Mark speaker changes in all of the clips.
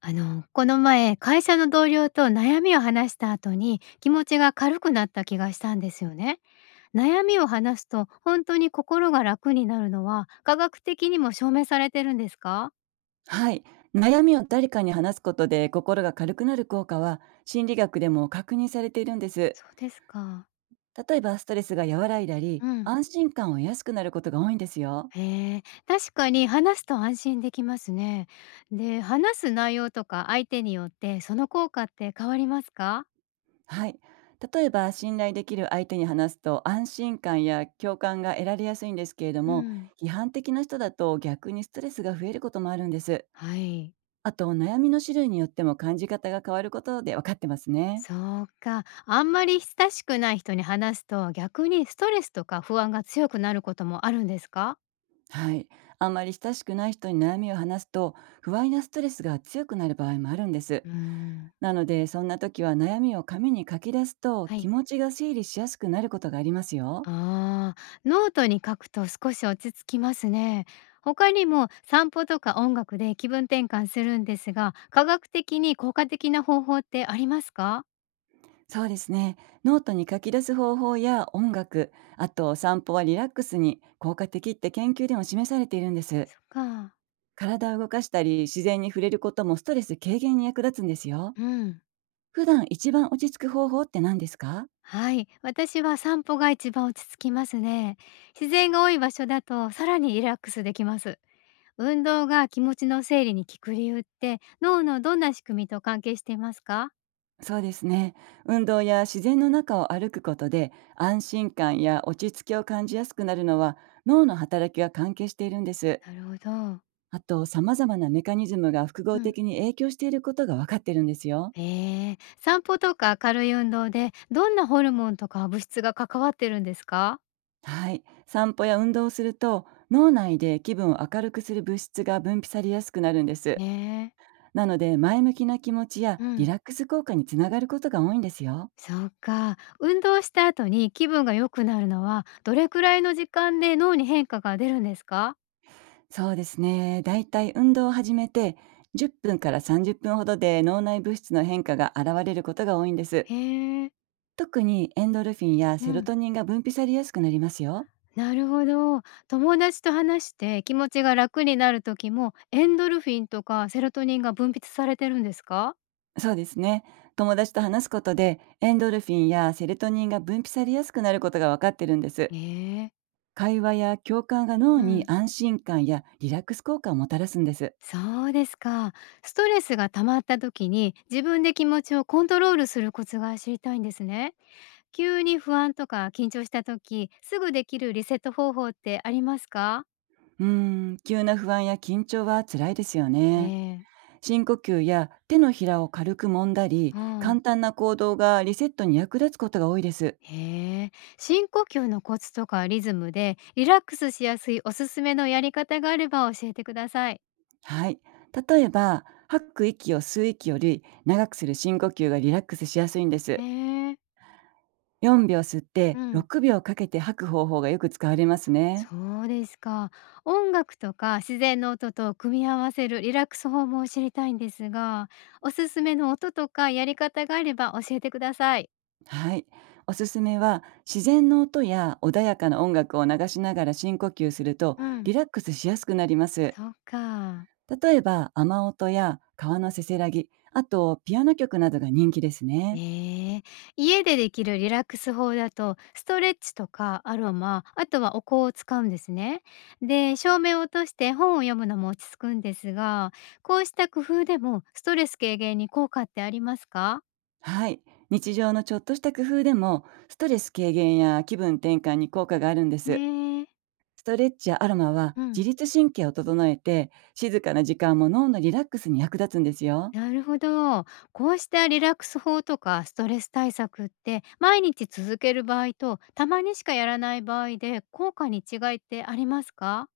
Speaker 1: この前、会社の同僚と悩みを話した後に気持ちが軽くなった気がしたんですよね。悩みを話すと本当に心が楽になるのは科学的にも証明されてるんですか？
Speaker 2: はい。悩みを誰かに話すことで心が軽くなる効果は、心理学でも確認されているんです。
Speaker 1: そうですか。
Speaker 2: 例えば、ストレスが和らいだ
Speaker 1: う
Speaker 2: り
Speaker 1: ん。
Speaker 2: 安心感を得やすくなることが多いんですよ。
Speaker 1: へえ、確かに話すと安心できますね。で、話す内容とか相手によってその効果って変わりますか？
Speaker 2: はい。例えば、信頼できる相手に話すと安心感や共感が得られやすいんですけれど
Speaker 1: う
Speaker 2: も、
Speaker 1: ん。
Speaker 2: 批判的な人だと逆にストレスが増えることもあるんです。
Speaker 1: はい。
Speaker 2: あと、悩みの種類によっても感じ方が変わることで分かってますね。
Speaker 1: そうか。あんまり親しくない人に話すと、逆にストレスとか不安が強くなることもあるんですか？
Speaker 2: はい。あんまり親しくない人に悩みを話すと、不安やストレスが強くなる場合もあるんです。
Speaker 1: うーん。
Speaker 2: なので、そんな時は悩みを紙に書き出すと、
Speaker 1: はい。
Speaker 2: 気持ちが整理しやすくなることがありますよ。
Speaker 1: ああ、ノートに書くと少し落ち着きますね。他にも散歩とか音楽で気分転換するんですが、科学的に効果的な方法ってありますか？
Speaker 2: そうですね。ノートに書き出す方法や音楽、あと散歩はリラックスに効果的って研究でも示されているんです。
Speaker 1: そっか。
Speaker 2: 体を動かしたり、自然に触れることもストレス軽減に役立つんですよ。
Speaker 1: うん。
Speaker 2: 普段一番落ち着く方法って何ですか？
Speaker 1: はい、私は散歩が一番落ち着きますね。自然が多い場所だとさらにリラックスできます。運動が気持ちの整理に効く理由って脳のどんな仕組みと関係していますか？
Speaker 2: そうですね。運動や自然の中を歩くことで安心感や落ち着きを感じやすくなるのは、脳の働きが関係しているんです。
Speaker 1: なるほど。
Speaker 2: あと、様々なメカニズムが複
Speaker 1: う
Speaker 2: 合
Speaker 1: ん、
Speaker 2: 的に影響していることが分かってるんですよ。
Speaker 1: へえー、散歩とか明るい運動でどんなホルモンとか物質が関わってるんですか？
Speaker 2: はい。散歩や運動をすると、脳内で気分を明るくする物質が分泌されやすくなるんです。
Speaker 1: ねえ。
Speaker 2: なので、前向きな気持ちや
Speaker 1: う
Speaker 2: リ
Speaker 1: ん、
Speaker 2: ラックス効果につながることが多いんですよ。
Speaker 1: そうか、運動した後に気分が良くなるのはどれくらいの時間で脳に変化が出るんですか？
Speaker 2: そうですね。だいたい運動を始めて10分から30分ほどで脳内物質の変化が現れることが多いんです。
Speaker 1: へえ。
Speaker 2: 特にエンドルフィンや
Speaker 1: う
Speaker 2: セロ
Speaker 1: ん、
Speaker 2: トニンが分泌されやすくなりますよ。
Speaker 1: なるほど。友達と話して気持ちが楽になる時も、エンドルフィンとかセロトニンが分泌されてるんですか？
Speaker 2: そうですね。友達と話すことでエンドルフィンやセロトニンが分泌されやすくなることがわかってるんです。
Speaker 1: ええ。
Speaker 2: 会話や共感が脳
Speaker 1: う
Speaker 2: に
Speaker 1: ん。
Speaker 2: 安心感やリラックス効果をもたらすんです。
Speaker 1: そうですか。ストレスが溜まった時に、自分で気持ちをコントロールするコツが知りたいんですね。急に不安とか緊張した時、すぐできるリセット方法ってありますか？
Speaker 2: 急な不安や緊張は辛いですよ
Speaker 1: え
Speaker 2: ね。
Speaker 1: え。
Speaker 2: 深呼吸や手のひらを軽く揉んだり、
Speaker 1: うん。
Speaker 2: 簡単な行動がリセットに役立つことが多いです。
Speaker 1: へえ。深呼吸のコツとかリズムでリラックスしやすいおすすめのやり方があれば教えてください。
Speaker 2: はい。例えば、吐く息を吸う息より長くする深呼吸がリラックスしやすいんで
Speaker 1: へ
Speaker 2: す。
Speaker 1: え。
Speaker 2: 4秒吸っ
Speaker 1: う
Speaker 2: て
Speaker 1: ん。
Speaker 2: 6秒かけて吐く方法がよく使われますね。
Speaker 1: そうですか。音楽とか自然の音と組み合わせるリラックス法も知りたいんですが、おすすめの音とかやり方があれば教えてください。
Speaker 2: はい。おすすめは、自然の音や穏やかな音楽を流しながら深呼吸すると
Speaker 1: うん。
Speaker 2: リラックスしやすくなります。
Speaker 1: そっか。
Speaker 2: 例えば、雨音や川のせせらぎ、あとピアノ曲などが人気ですね。
Speaker 1: ええ。家でできるリラックス法だと、ストレッチとかアロマ、あとはお香を使うんですね。で、照明を落として本を読むのも落ち着くんですが、こうした工夫でもストレス軽減に効果ってありますか？
Speaker 2: はい。日常のちょっとした工夫でも、ストレス軽減や気分転換に効果があるんで
Speaker 1: え
Speaker 2: す。
Speaker 1: え。
Speaker 2: ストレッチやアロマは
Speaker 1: うん、
Speaker 2: 自律神経を整えて、静かな時間も脳のリラックスに役立つんですよ。
Speaker 1: なるほど。こうしたリラックス法とかストレス対策って毎日続ける場合とたまにしかやらない場合で効果に違いってありますか？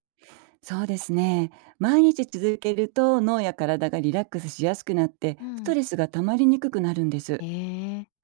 Speaker 2: そうですね。毎日続けると脳や体がリラックスしやすくなって、
Speaker 1: う
Speaker 2: ス
Speaker 1: ん、
Speaker 2: トレスが溜まりにくくなるんで
Speaker 1: え
Speaker 2: す。
Speaker 1: え、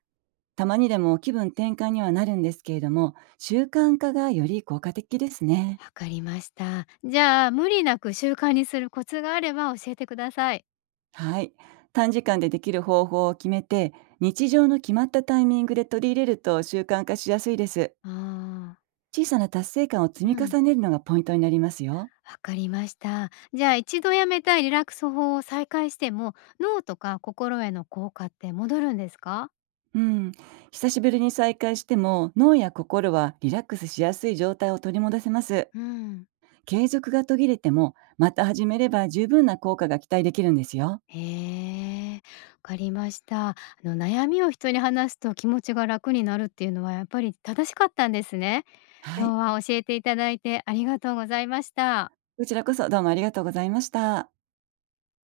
Speaker 2: たまにでも気分転換にはなるんですけれども、習慣化がより効果的ですね。
Speaker 1: わかりました。じゃあ無理なく習慣にするコツがあれば教えてください。
Speaker 2: はい。短時間でできる方法を決めて、日常の決まったタイミングで取り入れると習慣化しやすいです。
Speaker 1: ああ、
Speaker 2: 小さな達成感を積
Speaker 1: う
Speaker 2: み
Speaker 1: ん、
Speaker 2: 重ねるのがポイントになりますよ。
Speaker 1: わかりました。じゃあ一度やめたいリラックス法を再開しても脳とか心への効果って戻るんですか？
Speaker 2: うん。久しぶりに再会しても、脳や心はリラックスしやすい状態を取り戻せます。
Speaker 1: うん、
Speaker 2: 継続が途切れても、また始めれば十分な効果が期待できるんですよ。
Speaker 1: へえ、わかりました。あの、悩みを人に話すと気持ちが楽になるっていうのはやっぱり正しかったんですね。
Speaker 2: は
Speaker 1: 今
Speaker 2: い。
Speaker 1: 日は教えていただいてありがとうございました。
Speaker 2: こちらこそ、どうもありがとうございました。